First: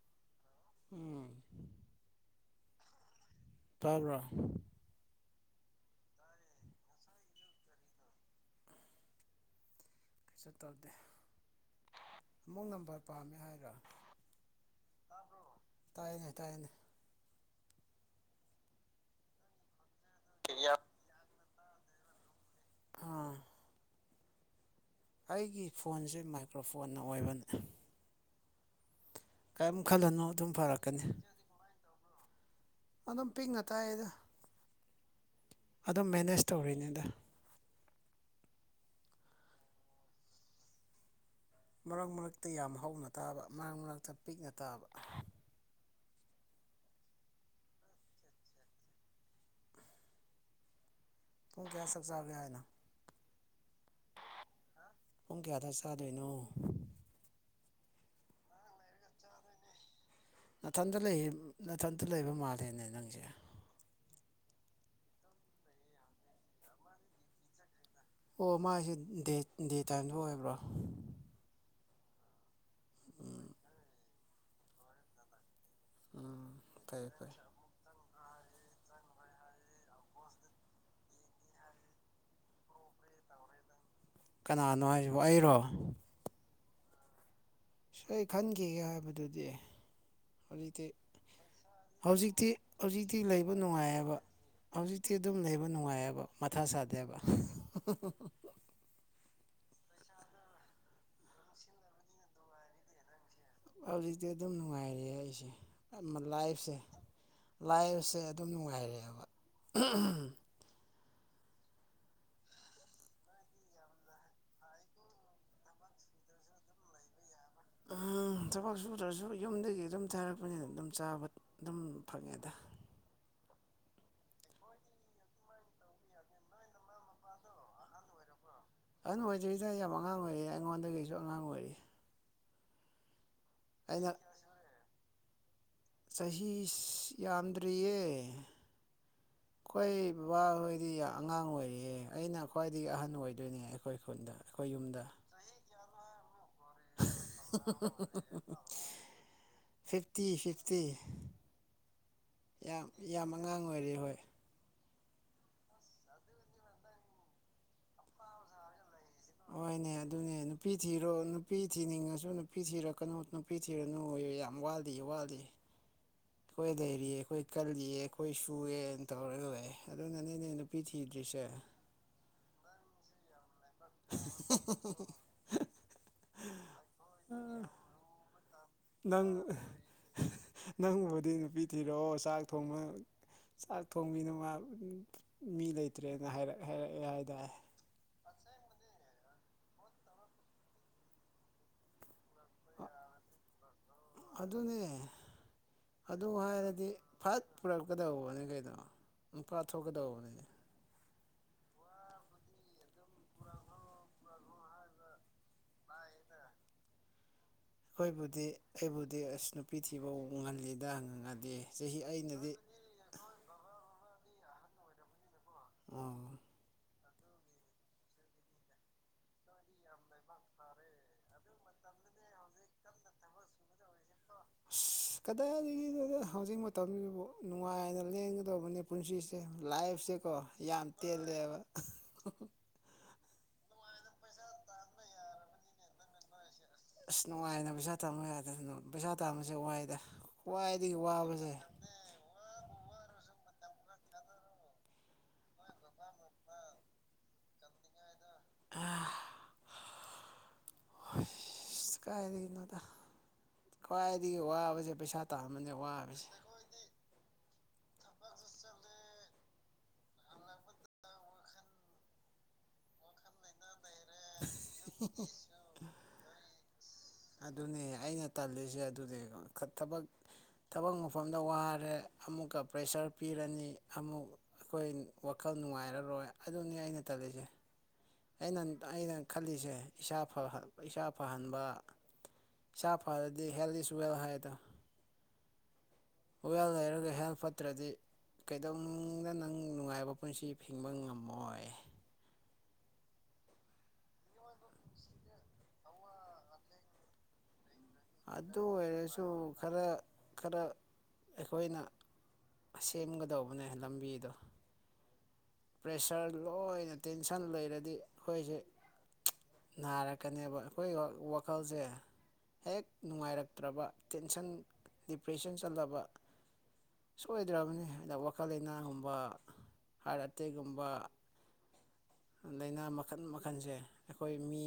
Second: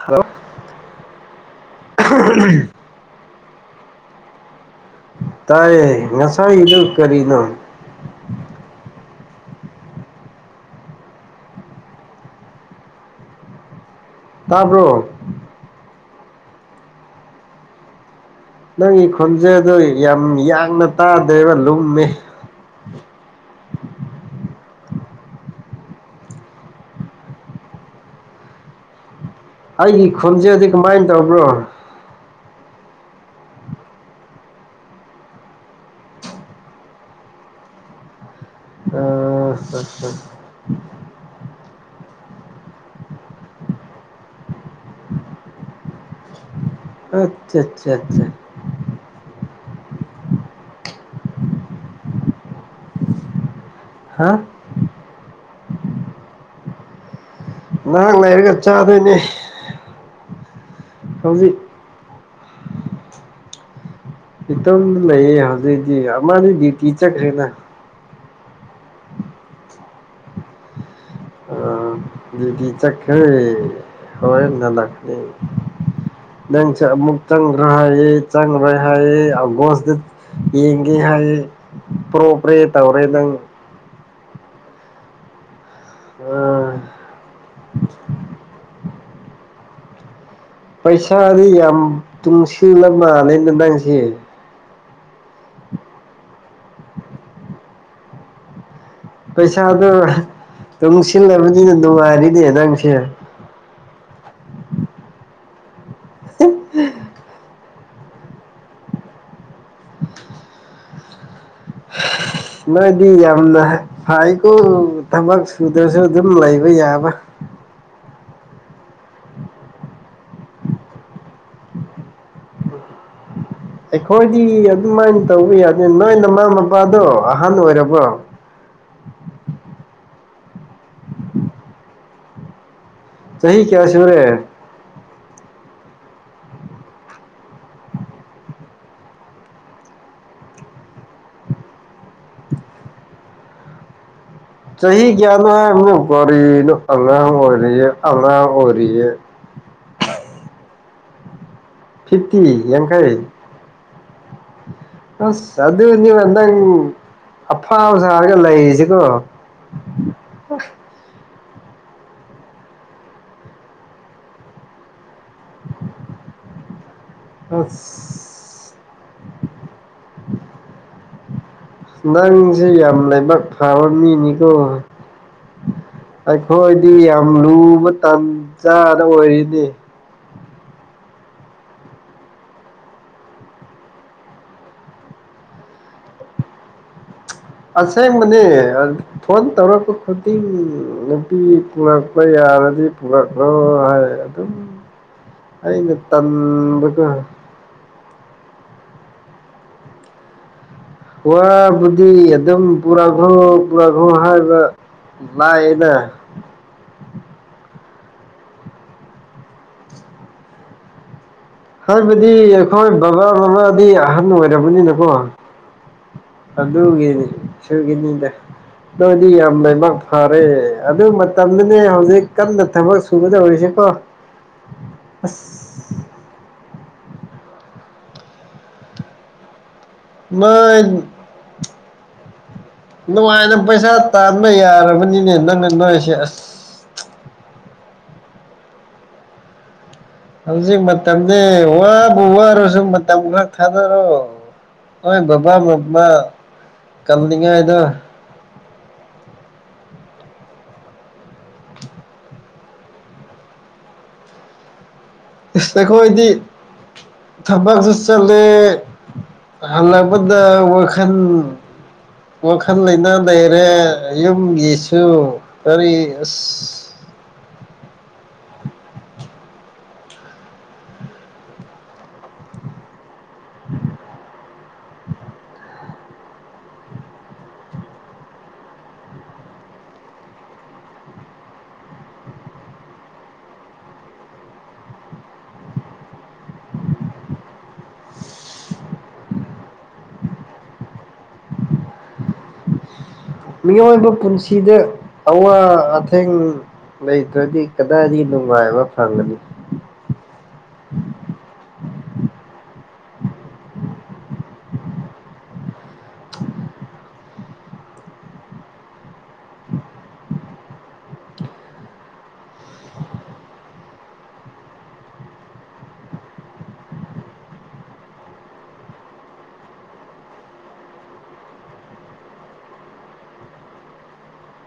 hello ꯎꯝ ꯇꯥꯔꯕ ꯇꯑꯦ ꯉꯁꯥꯏ ꯏ ꯀꯔꯤꯅꯣ ꯆꯠꯇꯗꯦ ꯑꯃꯨꯛ ꯅꯝꯕꯔ ꯄꯥꯝꯃꯦ ꯍꯥꯏꯔ ꯇꯥꯔꯕ꯭ꯔꯣ ꯇꯥꯏꯅ ꯇꯥꯏꯅ ꯅꯪꯒꯤ ꯈꯣꯟꯖꯦꯗꯣ ꯌꯥꯝ ꯌꯥꯡꯅ ꯇꯥ ꯀꯗꯂꯨꯃꯦ ꯑꯥ ꯑꯩꯒꯤ ꯐꯣꯟꯁꯦ ꯃꯥꯏꯀ꯭ꯔꯣꯐꯣꯟꯅ ꯑꯣꯏꯕꯅꯤ ꯑꯩꯒꯤ ꯑꯗꯨꯝ ꯈꯨꯟꯁꯦꯗꯤ ꯐꯔꯛꯀꯅꯤ ꯀꯃꯥꯏꯅ ꯇꯧꯕ꯭ꯔꯣ ꯑꯗꯨꯝ ꯄꯤꯛꯅ ꯇꯥꯏꯌꯦꯗ ꯑꯗꯨꯝ ꯃꯦꯅꯦꯖ ꯇꯧꯔꯤꯅꯦꯗ ꯑ ꯃꯔꯛ ꯃꯔꯛꯇ ꯌꯥꯝ ꯍꯧꯅ ꯇꯥꯕ ꯃꯔꯛ ꯃꯔꯛꯇ ꯄꯤꯛꯅ ꯇꯥꯕ ꯑꯆꯥ ꯑꯆꯥ ꯑꯆꯥ ꯇꯨꯡ ꯀꯌꯥ ꯁꯖꯥꯕꯌꯥ ꯍꯥꯏꯅ ꯍꯥ ꯄꯨꯡ ꯀꯌꯥꯗ ꯆꯥꯗꯣꯏꯅꯣ ꯅꯍꯥꯛ ꯂꯩꯔꯒ ꯆꯥꯗꯣꯏꯅꯦ ꯅꯥꯊꯟꯇ ꯂꯩ ꯍꯧꯖꯤꯛ ꯅꯥꯊꯟꯇ ꯂꯩꯕ ꯃꯥꯂꯦꯅꯦ ꯅꯪꯁꯦ ꯈꯤꯇꯝ ꯂꯩꯌꯦ ꯍꯧꯖꯤꯛꯇꯛꯇꯤ ꯑꯃꯅꯤ ꯗ꯭ꯌꯨꯇꯤ ꯆꯠꯈ꯭ꯔꯦꯅ ꯑꯣ ꯃꯥꯁꯦ ꯗꯦ ꯇꯥꯏꯝꯗ ꯑꯣꯏꯕ꯭ꯔꯣ ꯗꯤ ꯆꯈ ꯍꯔ ꯅ ꯂꯅꯤ ꯎꯝ ꯅ ꯐꯩ ꯐꯩ ꯃꯨꯛꯇꯪꯒ꯭ꯔꯍ ꯌꯦ ꯆꯪꯈ꯭ꯔꯦ ꯍꯥꯏꯌꯦꯦ ꯑꯒꯣꯁꯇ ꯌꯦꯡꯒꯦ ꯍꯥꯏꯌꯦꯦ ꯄ꯭ꯔꯣ ꯄ꯭ꯔꯦ ꯇꯧꯔꯦ ꯅꯪ ꯀꯅꯥꯅꯣ ꯍꯥꯏꯁꯤꯕ ꯑꯩꯔꯣ ꯎꯝ ꯁꯣꯏ ꯈꯟꯈꯤꯒꯦ ꯍꯥꯏꯕꯗꯨꯗꯤ ꯍꯧꯖꯤꯛꯇꯤ ꯄꯩꯁꯥꯗꯤ ꯌꯥꯝ ꯍꯧꯖꯤꯛꯇꯤ ꯇꯨꯡꯁꯤꯜꯂ ꯍꯧꯖꯤꯛꯇꯤ ꯃꯥꯂꯦꯅ ꯂꯩꯕ ꯅꯪꯁꯦ ꯅꯨꯡꯉꯥꯏꯌꯦꯕ ꯍꯧꯖꯤꯛꯇꯤ ꯑꯗꯨꯝ ꯂꯩꯕ ꯅꯨꯡꯉꯥꯏꯑꯕ ꯃꯊꯥ ꯁꯥꯗꯦꯕ ꯄꯩꯁꯥꯗꯣ ꯑꯗꯨꯨꯡ ꯁꯤꯜꯂꯕꯗꯤꯅ ꯅꯨꯡꯉꯥꯏꯔꯤꯅꯦ ꯅꯪꯁꯦ ꯍꯧꯖꯤꯛꯇꯤ ꯑꯗꯨꯝ ꯅꯨꯡꯉꯥꯏꯔꯦ ꯑꯩꯁꯦ ꯂꯥꯏꯐꯁꯦ ꯂꯥꯛꯕꯁꯦ ꯑꯗꯨꯝ ꯅꯨꯡꯉꯥꯏꯔꯛꯑꯦꯕ ꯅꯣꯏꯗꯤ ꯌꯥꯝꯅ ꯐꯥꯏꯀꯣ ꯊꯕꯛ ꯁꯨꯗ꯭ꯔꯁꯨ ꯑꯗꯨꯝ ꯂꯩꯕ ꯌꯥꯕ ꯎꯝ ꯊꯕꯛ ꯁꯨꯗ꯭ꯔꯁꯨ ꯌꯨꯝꯗꯒꯤ ꯑꯗꯨꯝ ꯊꯥꯔꯛꯄꯅꯤꯅ ꯑꯗꯨꯝ ꯆꯥꯕ ꯑꯗꯨꯝ ꯐꯪꯉꯦꯗ [unintelligible] ꯑꯩꯈꯣꯏꯗꯤ ꯑꯗꯨꯃꯥꯏꯅ ꯇꯧꯕ ꯌꯥꯗꯦ ꯅꯣꯏ ꯃꯃꯥ ꯃꯄꯥꯗꯣ ꯑꯍꯟ ꯑꯣꯏꯔꯕꯣ ꯑꯗꯨꯩꯅ ꯑꯣꯏꯖꯔꯤꯁꯦ ꯌꯥꯝ ꯑꯉꯥꯡ ꯑꯣꯏꯔꯤ ꯑꯩꯉꯣꯟꯗꯒꯤꯁꯨ ꯑꯉꯥꯡ ꯑꯣꯏꯔꯤ ꯆꯍꯤꯍꯤ ꯀꯌꯥ ꯑꯩꯅ ꯁꯨꯔꯦ ꯆꯍꯤ ꯌꯥꯝꯗ꯭ꯔꯤꯌꯦ ꯑꯩꯈꯣꯏ ꯕꯕꯥꯍꯣꯏꯗꯤ ꯑꯉꯥꯡ ꯑꯣꯏꯔꯤꯌꯦ ꯑꯩꯅ ꯈ꯭ꯋꯥꯏꯗꯒꯤ ꯑꯍꯟ ꯑꯣꯏꯗꯣꯏꯅꯦ ꯑꯩꯈꯣꯏ ꯈꯨꯟꯗ ꯑꯩꯈꯣꯏ ꯌꯨꯝꯗ ꯆꯍꯤ ꯆꯍꯤ ꯀꯌꯥꯗ ꯍꯥꯏ ꯀꯔꯤ ꯑ ꯑꯣꯏꯔ ꯑꯥꯡ ꯑꯣꯏꯔꯔꯤ ꯐꯤꯐꯇꯤ ꯐꯤꯐꯇꯤ ꯐꯤꯞꯇꯤ ꯌꯦꯡ ꯌꯥꯝ ꯀꯥꯏ ꯌꯥꯝ ꯑꯉꯥꯡ ꯑꯣꯏꯔꯤ ꯍꯣꯏ ꯑꯁ ꯑ ꯑꯗꯨꯅꯤꯗ ꯑꯐꯥ ꯁꯥꯔꯒ ꯂꯩꯁꯤꯀꯣ ꯍꯣꯏꯅꯦ ꯑꯗꯨꯅꯦ ꯅꯨꯄꯤ ꯊꯤꯔꯣ ꯅꯨꯄꯤ ꯊꯤꯅꯤꯡꯉꯁꯨ ꯅꯨꯄꯤ ꯊꯤꯔꯛꯀꯅꯨ ꯅꯨꯄꯤ ꯊꯤꯔꯅꯨ ꯌꯥꯝ ꯋꯥꯠꯂꯤ ꯋꯥꯠꯂꯤ ꯑꯩꯈꯣꯏ ꯂꯩꯔꯤꯌꯦ ꯑꯩꯈꯣꯏ ꯀꯜꯂꯤꯌꯦ ꯑꯩꯈꯣꯏ ꯑꯁ ꯁꯨꯑꯦꯅ ꯇꯧꯔ ꯂꯣꯏꯦ ꯑꯗꯨꯅꯅꯦꯅꯦ ꯅꯨꯄꯤ ꯊꯤꯗ꯭ꯔꯤꯁꯤ ꯆꯦ ꯪꯁ ꯐꯕꯅꯤ ꯅꯀ ꯑꯩꯈꯣꯏꯗꯤ ꯌꯥꯝ ꯂꯨꯕ ꯇꯟꯖꯥꯗ ꯅꯪ ꯑꯣꯏꯔꯤꯅꯤ ꯅꯪꯕꯨꯗꯤ ꯅꯨꯄꯤ ꯊꯤꯔꯛꯑꯣ ꯆꯥꯛ ꯊꯣꯡꯕ ꯆꯥꯛ ꯊꯣꯡꯕꯤꯅ ꯃꯥ ꯃꯤ ꯂꯩꯇ꯭ꯔꯦꯅ ꯍꯥꯏꯔ ꯍꯥꯏꯔꯛꯑꯦ ꯍꯥꯏꯇꯥꯔꯦ ꯑꯁꯦꯡꯕꯅꯦ ꯐꯣꯟ ꯇꯧꯔꯛꯄ ꯈꯨꯗꯤꯡ ꯅꯨꯄꯤ ꯄꯨꯛ ꯂ ꯌꯥꯔꯗꯤ ꯄꯨꯔꯛ꯭ꯔꯣ ꯍꯥꯏ ꯑꯗꯨꯝ ꯑꯗꯨꯅꯦ ꯑꯩꯅ ꯑꯗꯨ ꯇꯝꯕ ꯍꯥꯏꯔꯗꯤ ꯀ ꯐꯠ ꯊꯣꯛꯀꯗꯧꯕꯅꯤ ꯀꯩꯗꯣ ꯅꯨꯨꯄꯥ ꯊꯣꯛꯀꯗꯧꯕꯅꯤꯅꯦ ꯋꯥꯕꯨꯗꯤ ꯑꯗꯨꯝ ꯄꯨꯔꯥ ꯈꯣ ꯄꯨꯔꯥ ꯈ꯭ꯔꯣ ꯍꯥꯏꯕ ꯏꯅ ꯑꯩꯈꯣꯏꯕꯨꯗꯤ ꯑꯩꯕꯨꯗꯤ ꯑꯁ ꯅꯨꯄꯤ ꯊꯤꯕ ꯎ ꯉꯍꯜꯂꯤꯗ ꯍꯪꯉꯗꯤ ꯍꯥꯏꯕꯗꯤ ꯑꯩꯈꯣꯏ ꯕꯕꯥ ꯃꯃꯥꯗꯤ ꯑꯍꯟ ꯑꯣꯏꯔꯕꯅꯤꯅꯀꯣ ꯑꯣ ꯑꯗꯨꯒꯅꯤ ꯁꯒꯤꯅꯤꯗ ꯅꯣꯏꯗꯤ ꯌꯥꯝ ꯂꯩꯥꯏꯕꯥꯛ ꯐꯔꯦ ꯑꯗꯨ ꯃꯇꯝꯗꯅꯦ ꯍꯧꯖꯤꯛ ꯀꯟꯅ ꯊꯕꯛ ꯁꯨꯒꯗꯧꯔꯤꯁꯤꯀꯣ ꯑ ꯀꯗꯥꯏ ꯍꯧꯖꯤꯛ ꯇꯕꯤꯕꯨ ꯅꯨꯡꯉꯥꯏꯅ ꯂꯦꯡꯒꯗꯕꯅꯤ ꯄꯨꯟꯁꯤꯁꯦ ꯂꯥꯏꯐꯁꯦꯀꯣ ꯌꯥꯝ ꯅꯣꯏ ꯇꯦꯜꯂꯦꯕ ꯅꯨꯡꯉꯥꯏꯅ ꯄꯩꯁꯥ ꯇꯥꯟꯕ ꯌꯥꯔꯕꯅꯤꯅꯦ ꯅꯪꯅ ꯅꯣꯏꯁꯦ ꯑꯁ ꯑꯁ ꯅꯨꯡꯉꯥꯏꯅ ꯄꯩꯁꯥ ꯇꯥꯟꯕ ꯌꯥꯗꯦꯗꯅ ꯄꯩꯁꯥ ꯇꯁꯦ ꯋꯥꯏꯗ ꯍꯧꯜꯖꯤ ꯈ꯭ꯋꯥꯏꯗꯒꯤ ꯋꯥꯕꯁꯦ ꯃꯗꯤ ꯍꯕꯨ ꯋꯥꯔꯣꯁꯨꯨꯝ ꯇ ꯈꯔ ꯈꯥꯗ ꯔꯣꯣꯏ ꯕꯕꯥ ꯃꯃ ꯀꯜꯂꯤꯉ ꯏꯗꯣ ꯀꯥꯏꯏꯗꯒꯤꯅꯣ ꯈ꯭ꯋꯥꯏꯗꯒꯤ ꯋꯥꯕꯁꯦ ꯄꯩꯁꯥ ꯏꯁ ꯍꯞꯇꯥꯕꯅꯦꯦ ꯋꯥꯕꯁꯦ ꯑꯩꯈꯣꯏꯗꯤ ꯊꯕꯛꯁꯨ ꯆꯠꯂꯦ ꯍꯜꯂꯛꯄꯗ ꯋꯥꯈꯜ ꯋꯥꯈꯜ ꯂꯩꯅꯥ ꯂꯩꯔꯦ ꯌꯨꯝꯒꯤꯁꯨ ꯀꯔꯤ ꯑꯁ ꯑꯗꯨꯅꯦ ꯑꯩꯅ ꯇꯜꯂꯤꯁꯦ ꯑꯗꯨꯗꯤ ꯊꯕꯛ ꯊꯕꯛ ꯃꯐꯝꯗ ꯋꯥꯔꯦ ꯑꯃꯨꯛꯀ ꯄ꯭ꯔꯦꯁꯔ ꯄꯤꯔꯅꯤ ꯑꯃꯨꯛ ꯑꯩꯈꯣꯏ ꯋꯥꯈꯜ ꯅꯨꯡꯉꯥꯏꯔꯔꯣꯏ ꯑꯗꯨꯅꯤ ꯑꯩꯅ ꯇꯜꯂꯤꯁꯦ ꯑꯩꯅ ꯑꯩꯅ ꯈꯜꯂꯤꯁꯦ ꯏꯁꯥ ꯏꯁꯥ ꯐꯍꯟꯕ ꯁꯥ ꯐꯔꯗꯤ ꯍꯦꯜꯗꯤ ꯏꯁ ꯋꯦꯜ ꯍꯥꯏꯗ ꯍꯋꯦꯜ ꯂꯩꯔꯒ ꯍꯦꯜ ꯐꯠꯇ꯭ꯔꯗꯤ ꯀꯩꯗꯧꯅꯨꯡꯗ ꯅꯪ ꯅꯨꯡꯉꯥꯏꯕ ꯄꯨꯟꯁꯤ ꯐꯤꯡꯕ ꯉꯝꯃꯣꯏ ꯃꯤꯑꯣꯏꯕ ꯄꯨꯟꯁꯤꯗ ꯑꯋꯥ ꯑꯊꯦꯡ ꯂꯩꯇ꯭ꯔꯗꯤ ꯀꯗꯥꯏꯗꯒꯤ ꯑꯗꯨ ꯅꯨꯡꯉꯥꯏꯕ ꯑꯣꯏꯔꯁꯨ ꯐꯪꯒꯅꯤ ꯈꯔ ꯈꯔ ꯑꯩꯈꯣꯏꯅ ꯁꯦꯝꯒꯗꯧꯕꯅꯦ ꯂꯝꯕꯤꯗꯣ ꯄ꯭ꯔꯦꯁꯔ ꯂꯣꯏꯅ ꯇꯦꯟꯁꯟ ꯂꯩꯔꯗꯤ ꯑꯩꯈꯣꯏꯁꯦ ꯅꯥꯔꯛꯀꯅꯦꯕ ꯑꯩꯈꯣꯏ ꯋꯥꯈꯜꯁꯦ ꯍꯦꯛ ꯅꯨꯡꯉꯥꯏꯔꯛꯇ꯭ꯔꯕ ꯇꯦꯟꯁꯟ ꯗꯤꯄ꯭ꯔꯦꯁꯟ ꯆꯜꯂꯕ ꯁꯣꯏꯗ꯭ꯔꯕꯅꯤ ꯑꯗ ꯋꯥꯈꯜ ꯂꯩꯅꯥꯒꯨꯝꯕ ꯍꯥꯏꯔ ꯀꯇꯩꯒꯨꯝꯕ ꯂꯥꯏꯅꯥ ꯃꯈꯜ ꯃꯈꯜꯁꯦ ꯑꯩꯈꯣꯏ ꯃꯤ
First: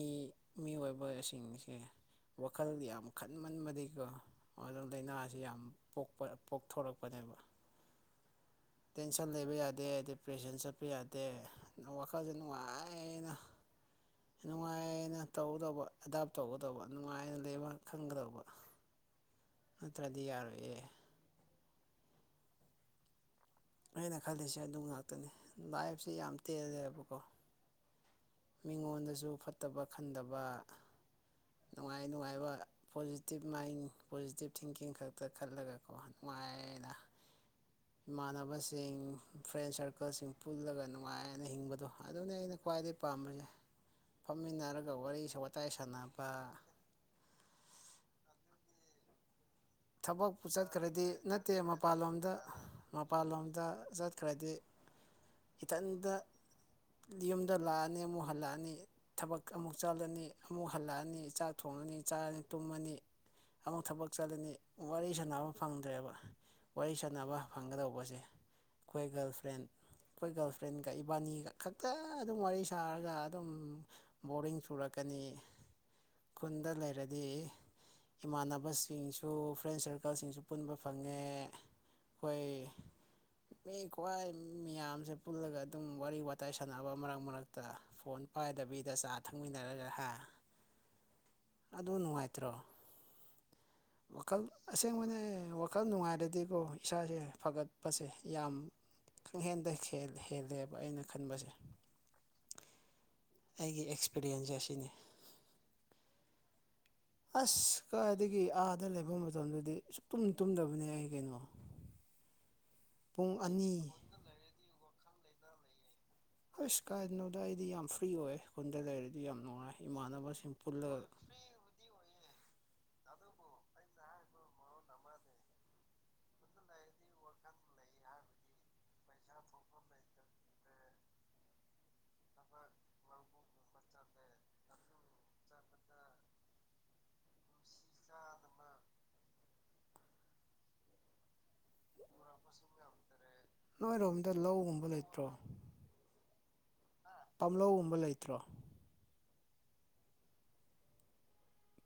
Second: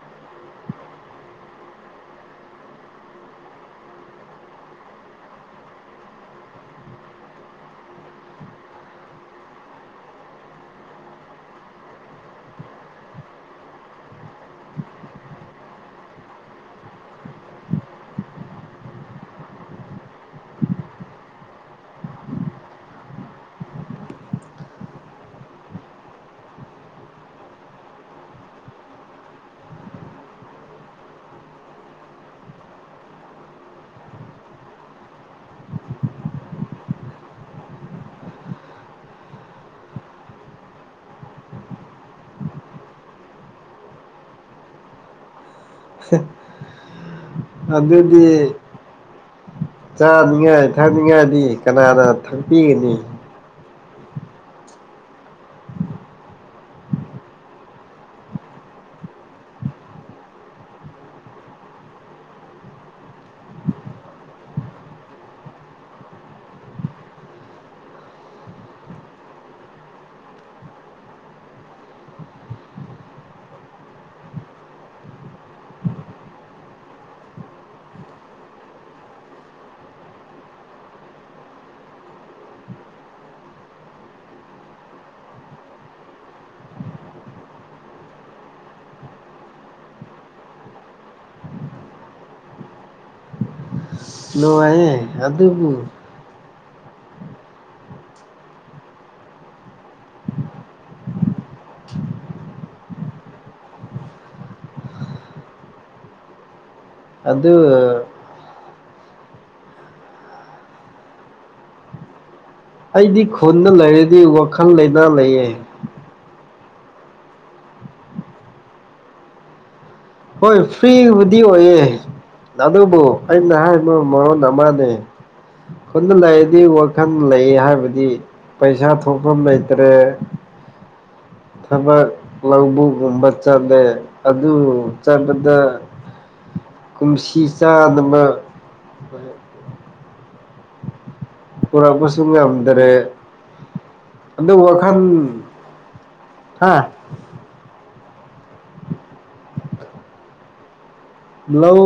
ꯃꯤꯑꯣꯏꯕꯁꯤꯡꯁꯦ ꯋꯥꯈꯜ ꯌꯥꯝ ꯈꯟꯃꯟꯕꯗꯤꯀꯣ ꯑꯗꯨ ꯂꯥꯏꯅꯥꯁꯤ ꯌꯥꯝ ꯄꯣꯛꯊꯣꯔꯛꯄꯅꯦꯕ ꯇꯦꯟꯁꯟ ꯂꯩꯕ ꯌꯥꯗꯦ ꯗꯤꯄ꯭ꯔꯦꯁꯟ ꯆꯠꯄ ꯌꯥꯗꯦ ꯋꯥꯈꯜ ꯀꯖꯅꯅꯨꯡ ꯍꯥꯏꯥꯏꯅ ꯅꯨꯡꯉꯥꯏꯅ ꯇꯧꯒꯗꯧꯕ ꯑꯦꯗꯥꯞ ꯇꯧꯒꯗꯕ ꯅꯨꯡꯉꯥꯏꯅ ꯂꯩꯕ ꯈꯟꯒꯗꯧꯕ ꯅꯠꯇ꯭ꯔꯗꯤ ꯌꯥꯔꯣꯏꯑꯦ ꯑꯩꯅ ꯈꯜꯂꯤꯁꯦ ꯑꯗꯨ ꯉꯥꯛꯇꯅꯤ ꯂꯥꯏꯐꯁꯤꯦ ꯌꯥꯝ ꯇꯦꯜꯂꯦꯕꯀꯣ ꯃꯤꯉꯣꯟꯗꯁꯨ ꯐꯠꯇꯕ ꯈꯟꯗꯕ ꯅꯨꯡꯉꯥꯏ ꯅꯨꯡꯉꯥꯏꯕ ꯄꯣꯖꯤꯇꯤꯚ ꯃꯥꯏꯟ ꯄꯣꯖꯤꯇꯤꯚ ꯊꯤꯡꯀꯤꯡ ꯈꯛꯇ ꯈꯜꯂꯒꯀꯣ ꯅꯨꯡꯉ ꯐꯉꯥꯏꯗ ꯏꯃꯥꯟꯅꯕꯁꯤꯡ ꯐ꯭ꯔꯦꯟ ꯁꯥꯔꯀꯜꯁꯤꯡ ꯄꯨꯜꯂꯒ ꯅꯨꯡꯉꯥꯏꯑꯅ ꯍꯤꯡꯕꯗꯣ ꯑꯗꯨꯅꯤ ꯑꯩꯅ ꯈ꯭ꯋꯥꯏꯗꯒꯤ ꯄꯥꯝꯕꯁꯦ ꯐꯝꯃꯤꯟꯅꯔꯒ ꯋꯥꯔꯤ ꯁꯠ ꯑꯗꯨꯗꯗꯤ ꯊꯕꯛꯄꯨ ꯆꯠꯈ꯭ꯔꯗꯤ ꯊꯛꯅꯤꯡꯉꯥꯏꯗꯤ ꯅꯠꯇꯦ ꯀꯅꯥꯅ ꯃꯄꯥꯟꯂꯣꯝꯗ ꯊꯛꯄꯤꯒꯅꯤ ꯃꯄꯥꯟꯂꯣꯝꯗ ꯖꯥꯠ ꯈꯔꯗꯤ ꯏꯊꯟꯗ ꯌꯨꯝꯗ ꯂꯥꯛꯑꯅꯤ ꯑꯃꯨꯛ ꯍꯜꯂꯛꯑꯅꯤ ꯊꯕꯛ ꯑꯃꯨꯛ ꯆꯠꯂꯅꯤ ꯑꯃꯨꯛ ꯍꯜꯂꯛꯑꯅꯤ ꯆꯥꯛ ꯊꯣꯡꯉꯅꯤ ꯊꯣꯡꯉꯅꯤ ꯆꯥꯔꯅꯤ ꯇꯨꯝꯃꯅꯤ ꯑꯃꯨꯛ ꯊꯕꯛ ꯆꯠꯂꯅꯤ ꯋꯥꯔꯤ ꯁꯥꯟꯅꯕ ꯐꯪꯗ꯭ꯔꯦꯕ ꯋꯥꯔꯤ ꯁꯥꯟꯅꯕ ꯐꯪꯒꯗꯧꯕꯁꯦ ꯑꯩꯈꯣꯏ ꯒꯥꯔꯜ ꯐ꯭ꯔꯦꯟ ꯑꯩꯈꯣꯏ ꯒꯥꯔꯜ ꯐ꯭ꯔꯦꯟꯒ ꯏꯕꯥꯅꯤꯒ ꯈꯛꯇ ꯑꯗꯨꯝ ꯋꯥꯔꯤ ꯁꯥꯔꯒ ꯑꯗꯨꯝ ꯕꯣꯔꯤꯡ ꯁꯨꯔꯀꯦ ꯑꯅꯤ ꯈꯨꯟꯗ ꯂꯩꯔꯗꯤ ꯏꯃꯥꯟꯅꯕꯁꯤꯡꯁꯨ ꯐ꯭ꯔꯦꯟ ꯁꯔꯀꯜꯁꯤꯡꯁꯨ ꯄꯨꯟꯕ ꯐꯪꯉꯦ ꯑꯩꯈꯣꯏ ꯃꯤ ꯈ꯭ꯋꯥꯏ ꯃꯌꯥꯝꯁꯦ ꯄꯨꯜꯂꯒ ꯑꯗꯨꯝ ꯋꯥꯔꯤ ꯋꯥꯇꯥꯏ ꯁꯥꯟꯅꯕ ꯃꯔꯛ ꯃꯔꯛꯇ ꯐꯣꯟ ꯄꯏꯗꯕꯤꯗ ꯆꯥ ꯊꯛꯃꯤꯟꯅꯔꯒ ꯍꯥꯏ ꯑꯗꯨ ꯅꯨꯡꯉꯥꯏꯇ꯭ꯔꯣ ꯋꯥꯈꯜ ꯅꯨꯡꯉꯥꯏꯌꯦ ꯑꯁꯦꯡꯕꯅꯦ ꯑꯗꯨꯕꯨ ꯋꯥꯈꯜ ꯅꯨꯡꯉꯥꯏꯔꯗꯤꯀꯣ ꯏꯁꯥꯁꯦ ꯐꯒꯠ ꯆꯄꯁꯦ ꯌꯥꯝ ꯈꯪꯍꯦꯟꯗꯈꯤ ꯍꯦꯜꯂꯦꯕ ꯑꯩꯅ ꯈꯟꯕꯁꯦ ꯑꯩꯒꯤ ꯑꯦꯛꯁꯄꯤꯔꯤꯌꯦꯟꯁꯁꯦ ꯑꯁꯤꯅꯤ ꯑꯗꯨ ꯑꯁ ꯀꯥꯏ ꯑꯗꯨꯒꯗꯒꯤ ꯑ ꯑꯗ ꯂꯩꯐꯝ ꯃꯇꯝꯗꯨꯗꯤ ꯑ ꯄꯨꯝ ꯇꯨꯝꯗꯕꯅꯦ ꯑꯩ ꯀꯩꯅꯣ ꯑꯩꯗꯤ ꯄꯨꯡ ꯈꯨꯟꯗ ꯑꯅꯤ ꯂꯩꯔꯗꯤ ꯋꯥꯈꯜ ꯂꯩꯅꯥ ꯂꯩꯌꯦ ꯑꯁ ꯀꯥꯏꯅꯣꯗ ꯑꯩꯗꯤ ꯌꯥꯝ ꯐ꯭ꯔꯤ ꯑꯣꯏ ꯈꯨꯟꯗ ꯂꯩꯔꯗꯤ ꯌꯥꯝ ꯅꯨꯡꯉꯥꯏ ꯏꯃꯥꯟꯅꯕꯁꯤꯡ ꯍꯣꯏ ꯄꯨꯜꯂꯒ ꯐ꯭ꯔꯤꯕꯨꯗꯤ ꯑꯣꯏꯌꯦꯦ ꯑꯗꯨꯕꯨ ꯑꯩ ꯅꯍꯥ ꯃ ꯃꯔꯣꯟꯅꯦ ꯈꯨꯟꯗ ꯂꯩꯔꯗꯤ ꯋꯥꯈꯜ ꯂꯩ ꯍꯥꯏꯕꯗꯤ ꯄꯩꯁꯥ ꯊꯣꯛꯐꯝ ꯂꯩꯇ꯭ꯔꯦ ꯊꯕꯛ ꯂꯧꯕꯒꯨꯝꯕ ꯆꯠꯂꯦ ꯑꯗꯨ ꯆꯠꯗ ꯀꯨꯨꯝ ꯁ ꯆꯥ ꯅꯕ ꯀꯔꯄꯁꯨꯨꯝ ꯌꯥꯝꯗꯔꯦ ꯅꯣꯏꯔꯣꯝꯗ ꯑꯗ ꯂꯧꯒꯨꯝꯕ ꯋꯥꯈꯥꯟ ꯍꯥꯥ ꯇꯝꯂꯧꯒꯨꯝꯕ ꯂꯩꯇ꯭ꯔꯣ ꯂꯧ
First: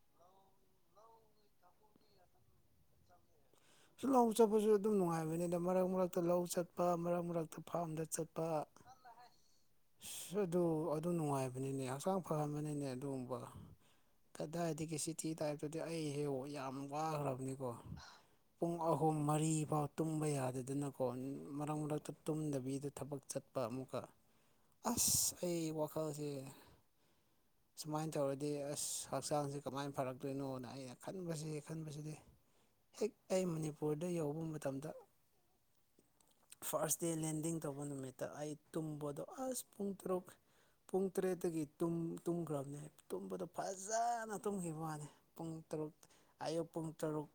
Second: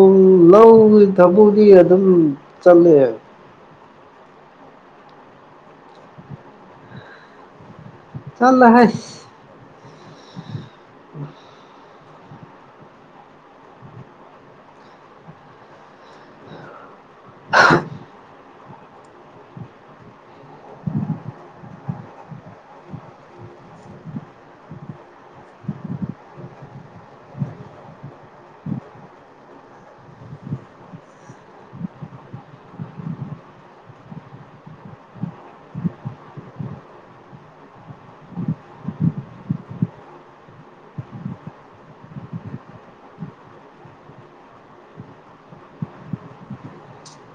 ꯂꯧꯒꯤ ꯊꯕꯛꯗꯤ ꯑꯗꯨꯝ ꯆꯠꯂꯦ ꯂꯧ ꯆꯠꯄꯁꯨ ꯑꯗꯨꯝ ꯅꯨꯡꯉꯥꯏꯕꯅꯤꯅ ꯃꯔꯛ ꯃꯔꯛꯇ ꯂꯧ ꯆꯠꯄ ꯃꯔꯛ ꯃꯔꯛꯇ ꯐꯥꯝꯗ ꯆꯠꯄ ꯆꯠꯂꯦ ꯍꯩꯁ ꯑꯗꯨ ꯑꯗꯨ ꯅꯨꯡꯉꯥꯏꯕꯅꯤꯅꯦ ꯍꯛꯆꯥꯡ ꯐ ꯑꯃꯅꯤꯅꯤꯅꯦ ꯑꯗꯨꯒꯨꯝꯕ ꯀꯗꯥꯏꯗꯒꯤꯒ ꯁꯤꯇꯤ ꯇꯥꯏꯞꯇꯨꯗꯤ ꯑꯩꯍꯦ ꯌꯥꯝ ꯋꯥꯈ꯭ꯔꯕꯅꯤꯀꯣ ꯄꯨꯡ ꯑꯍꯨꯝ ꯃꯔꯤꯐꯥꯎ ꯇꯨꯝꯕ ꯌꯥꯗꯗꯅꯀꯣ ꯃꯔꯛ ꯃꯔꯛꯇ ꯇꯨꯝꯗꯕꯤꯗ ꯊꯕꯛ ꯆꯠꯄ ꯑꯃꯨꯛꯀ ꯑꯁ ꯑꯩ ꯋꯥꯈꯜꯁꯦ ꯁꯨꯃꯥꯏꯅ ꯇꯧꯔꯗꯤ ꯑꯁ ꯍꯛꯆꯥꯡꯁꯦ ꯀꯃꯥꯏꯅ ꯐꯔꯛꯇꯣꯏꯅꯣꯅ ꯑꯩꯅ ꯈꯟꯕꯁꯤ ꯈꯟꯕꯁꯤꯗꯤ ꯍꯦꯛ ꯑꯩ ꯃꯅꯤꯄꯨꯔꯗ ꯌꯧꯕ ꯃꯇꯝꯗ ꯐꯥꯔꯁ ꯗꯦ ꯂꯦꯟꯗꯤꯡ ꯇꯧꯕ ꯅꯨꯃꯤꯠꯇ ꯑꯩ ꯇꯨꯝꯕꯗꯣ ꯑꯁ ꯄꯨꯡ ꯇꯔꯨꯛ ꯄꯨꯡ ꯇꯔꯦꯠꯇꯒꯤ ꯇꯨꯝꯈ꯭ꯔꯕꯅꯦ ꯇꯨꯝꯕꯗ ꯐꯖꯅ ꯇꯨꯝꯈꯤꯕ ꯋꯥꯅꯤ ꯄꯨꯡ ꯇꯔꯨꯛ ꯑꯌꯨꯛ ꯄꯨꯡ ꯇꯔꯨꯛ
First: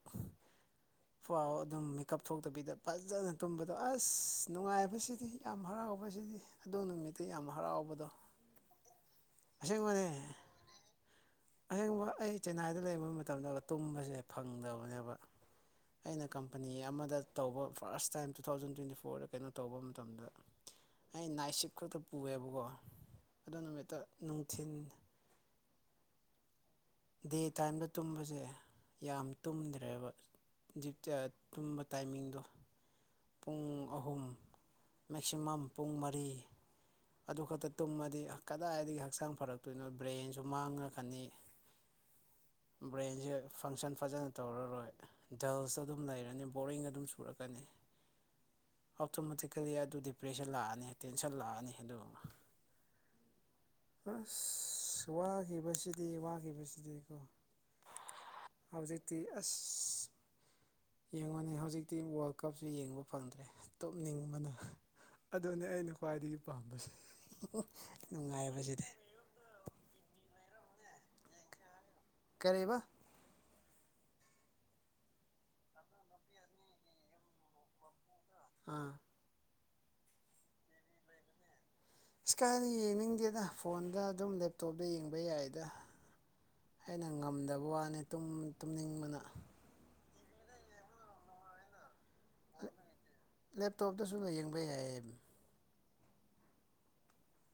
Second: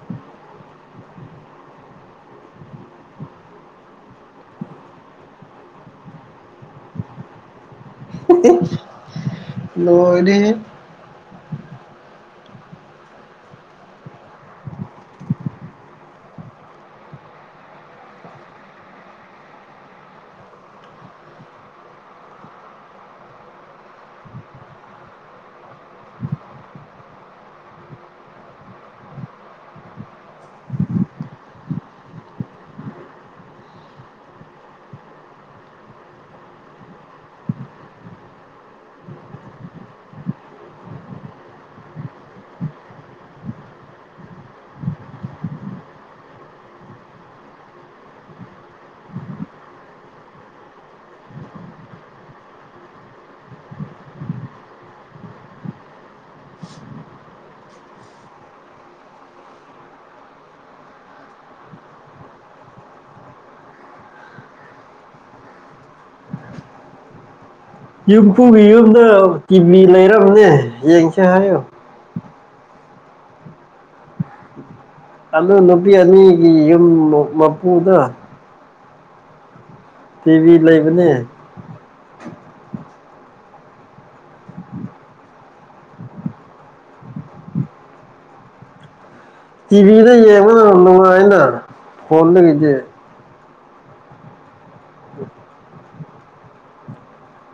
ꯄꯥꯎ ꯑꯗꯨꯝ ꯃꯦꯀꯞ ꯊꯣꯛꯇꯕꯤꯗ ꯐꯖꯅ ꯇꯨꯝꯕꯗꯣ ꯑꯁ ꯅꯨꯡꯉꯥꯏꯕꯁꯤꯗꯤ ꯌꯥꯝ ꯍꯔꯥꯎ ꯍꯔꯥꯎꯕꯁꯤꯗꯤ ꯑꯗꯨꯣ ꯅꯨꯃꯤꯠꯇ ꯌꯥꯝ ꯍꯔꯥꯎꯕꯗꯣ [inaudible] ꯑꯁꯦꯡꯕꯅꯦ ꯂꯣꯏꯔꯦꯍꯦ ꯑꯁꯦꯡꯕ ꯑꯩ ꯆꯦꯟꯅꯥꯏꯗ ꯂꯩꯕ ꯃꯇꯝꯗ ꯇꯨꯝꯕꯁꯦ ꯐꯪꯗꯕꯅꯦꯕ ꯑꯩꯅ ꯀꯝꯄꯅꯤ ꯑꯃꯗ ꯇꯧꯕ first time two thousand twenty ꯐꯣꯔꯗ ꯀꯩꯅꯣ ꯇꯧꯕ ꯃꯇꯝꯗ ꯑꯩ ꯅꯥꯏꯠ ꯁꯤꯞ ꯈꯛꯇ ꯄꯨꯑꯦꯕꯀꯣ ꯑꯗꯨ ꯅꯨꯃꯤꯠꯇꯣ ꯅꯨꯡꯊꯤꯟ ꯗꯦ ꯇꯥꯏꯝꯗ ꯇꯨꯝꯕꯁꯦ ꯌꯥꯝ ꯇꯨꯝꯗ꯭ꯔꯦꯕ ꯖꯤꯞ ꯇ ꯑ ꯇꯨꯝꯕ ꯇꯥꯏꯃꯤꯡꯗꯣ ꯄꯨꯡ ꯑꯍꯨꯝ ꯃꯦꯛꯁꯤꯃꯝ ꯄꯨꯡ ꯃꯔꯤ ꯑꯗꯨ ꯈꯛꯇ ꯇꯨꯝꯃꯗꯤ ꯍꯛ ꯀꯗꯥꯏꯗꯒꯤ ꯍꯛꯆꯥꯡ ꯐꯔꯛꯇꯣꯏꯅꯣ ꯕ꯭ꯔꯦꯟꯁꯨ ꯃꯥꯡꯉꯛꯀꯅꯤ ꯑꯟꯑꯣꯗꯤꯕꯜ ꯕ꯭ꯔꯦꯟꯁꯦ ꯐꯪꯁꯟ ꯐꯖꯅ ꯇꯧꯔꯔꯣꯏ ꯗꯜꯁꯇ ꯑꯗꯨꯝ ꯂꯩꯔꯅꯤ ꯕꯣꯔꯤꯡ ꯑꯗꯨꯝ ꯆꯨꯔꯛꯀꯅꯤ ꯑꯣꯇꯣꯃꯦꯇꯤꯀꯦꯜꯂꯤ ꯑꯗꯨ ꯗꯤꯄ꯭ꯔꯦꯁꯟ ꯂꯥꯛꯑꯅꯤ ꯇꯦꯟꯁꯟ ꯂꯥꯛꯑꯅꯤ ꯑꯟꯏꯟꯇꯦꯜꯂꯤꯖꯦꯕꯜ ꯑꯁ ꯋꯥꯈꯤꯕꯁꯤꯗꯤ ꯋꯥꯈꯤꯕꯁꯤꯗꯤ ꯀꯣ ꯍꯧꯖꯤꯛꯇꯤ ꯑꯁ ꯌꯦꯡꯉꯨꯅꯤ ꯍꯧꯖꯤꯛꯇꯤ ꯋꯥꯔꯜ ꯀꯞꯁꯨ ꯌꯦꯡꯕ ꯐꯪꯗ꯭ꯔꯦ ꯇꯨꯝꯅꯤꯡꯕꯅ ꯑꯗꯨꯅꯦ ꯑꯩꯅ ꯈ꯭ꯋꯥꯏꯗꯒꯤ ꯄꯥꯝꯕꯁꯦ ꯌꯨꯝ ꯄꯨꯒꯤ ꯅꯨꯡꯉꯥꯏꯕꯁꯤꯗꯤ ꯌꯨꯝꯗ ꯀꯤꯚꯤ ꯂꯩꯔꯝꯅꯦ ꯌꯦꯡꯁꯦ ꯍꯥꯏꯌꯣ ꯀꯔꯦꯕ ꯑꯗꯨ ꯅꯨꯄꯤ ꯑꯅꯤꯒꯤ ꯌꯨꯝ ꯃ ꯃꯄꯨꯗ ꯑꯥ ꯇꯤꯚꯤ ꯂꯩꯕꯅꯦ ꯏꯁꯀꯥꯏꯗ ꯌꯦꯡꯅꯤꯡꯗꯦꯗ ꯐꯣꯟꯗ ꯑꯗꯨꯝ ꯂꯦꯞꯇꯣꯞꯇ ꯌꯦꯡꯕ ꯌꯥꯏꯗ ꯑꯩꯅ ꯉꯝꯗꯕ ꯋꯥꯅꯤ ꯇꯨꯝ ꯇꯨꯝꯅꯤꯡꯕꯅ ꯇꯤꯚꯤꯗ ꯌꯦꯡꯕꯅ ꯅꯨꯡꯉꯥꯏꯅ ꯐꯣꯟꯗꯒꯤꯗꯤ ꯂꯦꯞꯇꯣꯞꯇꯁꯨ ꯂꯩ ꯌꯦꯡꯕ ꯌꯥꯏꯌꯦ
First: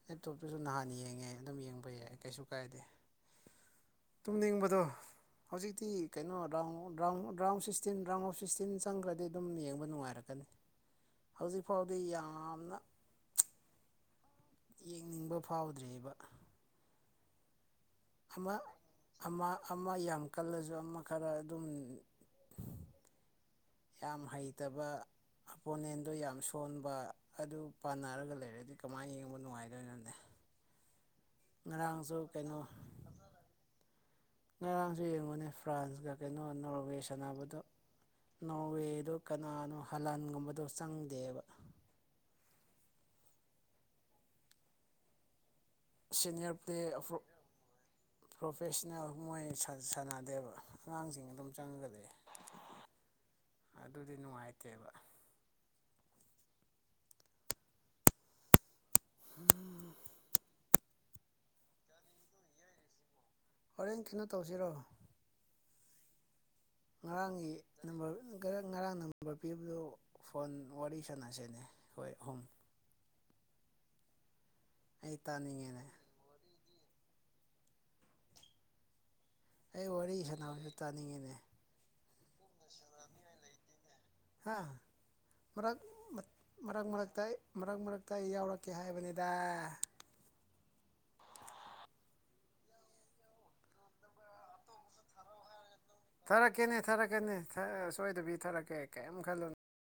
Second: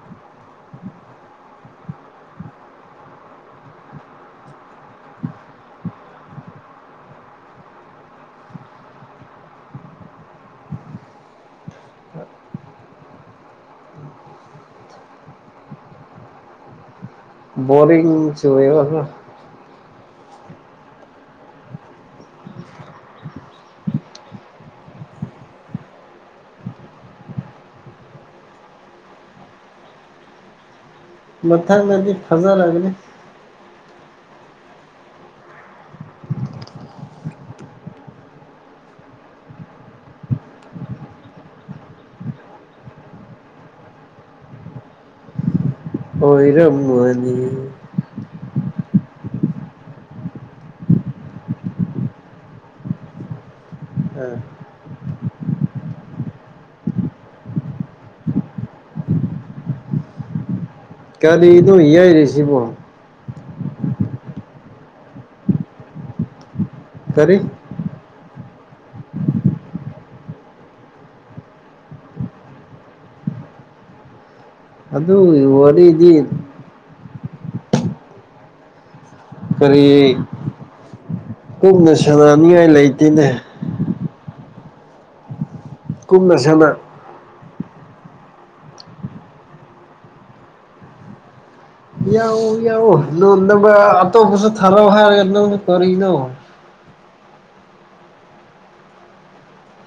ꯂꯦꯞꯇꯣꯞꯇꯨꯁꯨ ꯅꯍꯥꯟ ꯌꯦꯡꯉꯦ ꯑꯗꯨꯝ ꯌꯦꯡꯕ ꯌꯥꯏ ꯀꯩꯁꯨ ꯀꯥꯏꯗꯦ ꯇꯨꯝꯅꯤꯡꯕꯗꯣ ꯍꯧꯖꯤꯛꯇꯤ ꯀꯩꯅꯣ ꯔꯥꯎꯟ ꯔ ꯔꯥꯎꯟ ꯑꯣ ꯔꯥꯎꯟ ꯁꯤꯁꯇꯦꯝ ꯔꯥꯎꯟ ꯑꯣ ꯁꯤꯁꯇꯦꯝꯗ ꯆꯪꯈ꯭ꯔꯗꯤ ꯑꯗꯨꯝ ꯌꯦꯡꯕ ꯅꯨꯡꯉꯥꯏꯔꯛꯀ ꯍꯧꯖꯤꯛ ꯐꯥꯎꯗꯤ ꯌꯥꯝꯅ ꯌꯦꯡꯅꯤꯡꯕ ꯐꯥꯎꯗ꯭ꯔꯤꯌꯦꯕ ꯕꯣꯔꯤꯡ ꯆꯨꯏꯌꯦꯕ ꯀꯣ ꯑꯃ ꯑꯃ ꯌꯥꯝ ꯀꯜꯂꯁꯨ ꯑꯃ ꯈꯔ ꯑꯗꯨꯝ ꯌꯥꯝ ꯍꯩꯇꯕ ꯑꯄꯣꯅꯦꯟꯗꯣ ꯌꯥꯝ ꯁꯣꯟꯕ ꯑꯗꯨ ꯄꯥꯟꯅꯔꯒ ꯂꯩꯔꯗꯤ ꯀꯃꯥꯏꯅ ꯌꯦꯡꯕ ꯅꯨꯡꯉꯥꯏꯗꯣꯏꯅꯣꯅꯦ ꯑꯟꯑꯣꯗꯤꯕꯜ ꯃꯊꯪꯗꯗꯤ ꯐꯖꯥ ꯂꯒꯅꯤ ꯉꯔꯥꯡꯁꯨ ꯌꯦꯡꯕꯨꯅꯦ ꯐ꯭ꯔꯥꯟꯁꯀ ꯀꯩꯅꯣ ꯅꯣꯔꯋꯦ ꯁꯥꯟꯅꯕꯗꯣ ꯅꯣꯋꯦꯗꯨ ꯀꯅꯥꯅꯣ ꯍꯂꯟꯒꯨꯝꯕꯗꯣ ꯆꯪꯗꯦꯕ ꯁꯤꯅꯤꯌꯔ ꯄ꯭ꯂꯦ ꯑꯐ꯭ꯔꯣ ꯑꯣꯏꯔꯝꯃꯅꯤ ꯄ꯭ꯔꯣꯐꯦꯁꯅꯦꯜ ꯃꯣꯏ ꯁꯥꯟ ꯁꯥꯟꯅꯗꯦꯕ ꯑꯉꯥꯡꯁꯤꯡ ꯑꯗꯨꯝ ꯆꯪꯒꯗꯦ ꯑꯗꯨꯗꯤ ꯅꯨꯡꯉꯥꯏꯇꯦꯕ ꯀꯔꯤꯅꯣ ꯌꯩꯔꯤꯁꯤꯕꯣ ꯍꯣꯔꯦꯟ ꯀꯩꯅꯣ ꯇꯧꯁꯤꯔꯣ ꯀꯔꯤ ꯉꯔꯥꯡꯒꯤ ꯅꯝꯕꯔ ꯗꯨ ꯉꯔꯥꯡ ꯉꯔꯥꯡ ꯅꯝꯕꯔ ꯄꯤꯕꯗꯨ ꯐꯣꯟ ꯋꯥꯔꯤ ꯁꯥꯟꯅꯁꯤꯅꯦ ꯑꯩꯈꯣꯏ ꯑꯍꯨꯝ ꯑꯩ ꯑꯗꯨꯒꯤ ꯇꯥꯅꯤꯡꯉꯦꯅꯦ ꯋꯥꯔꯤꯗꯤ ꯀꯔꯤ ꯑꯩ ꯋꯥꯔꯤ ꯁꯥꯟꯅꯕꯁꯨ ꯇꯥꯅꯤꯡꯉꯦꯅꯦ ꯄꯨꯟꯅ ꯁꯥꯟꯅꯅꯤꯡꯉꯥꯏ ꯂꯩꯇꯦꯅꯦ ꯍꯥ ꯃꯔꯛ ꯃ ꯀꯨꯞꯅ ꯁꯥꯟꯅ ꯃꯔꯛ ꯃꯔꯛꯇ ꯃꯔꯛ ꯃꯔꯛꯇ ꯑꯩ ꯌꯥꯎꯔꯛꯀꯦ ꯍꯥꯏꯕꯅꯤꯗ ꯌꯥꯎꯑꯣ ꯌꯥꯎꯑꯣ ꯅ ꯅꯝꯕꯔ ꯑꯇꯣꯞꯄꯁꯨ ꯊꯔꯛꯑꯣ ꯍꯥꯏꯔꯒ ꯅꯪ ꯊꯥꯔꯛꯀꯦꯅꯦ ꯊꯥꯔꯛꯀꯦꯅꯦ ꯁꯣꯏꯗꯕꯤ ꯊꯥꯔꯛꯀꯦ ꯀꯩꯝ ꯈꯜꯂꯨꯅ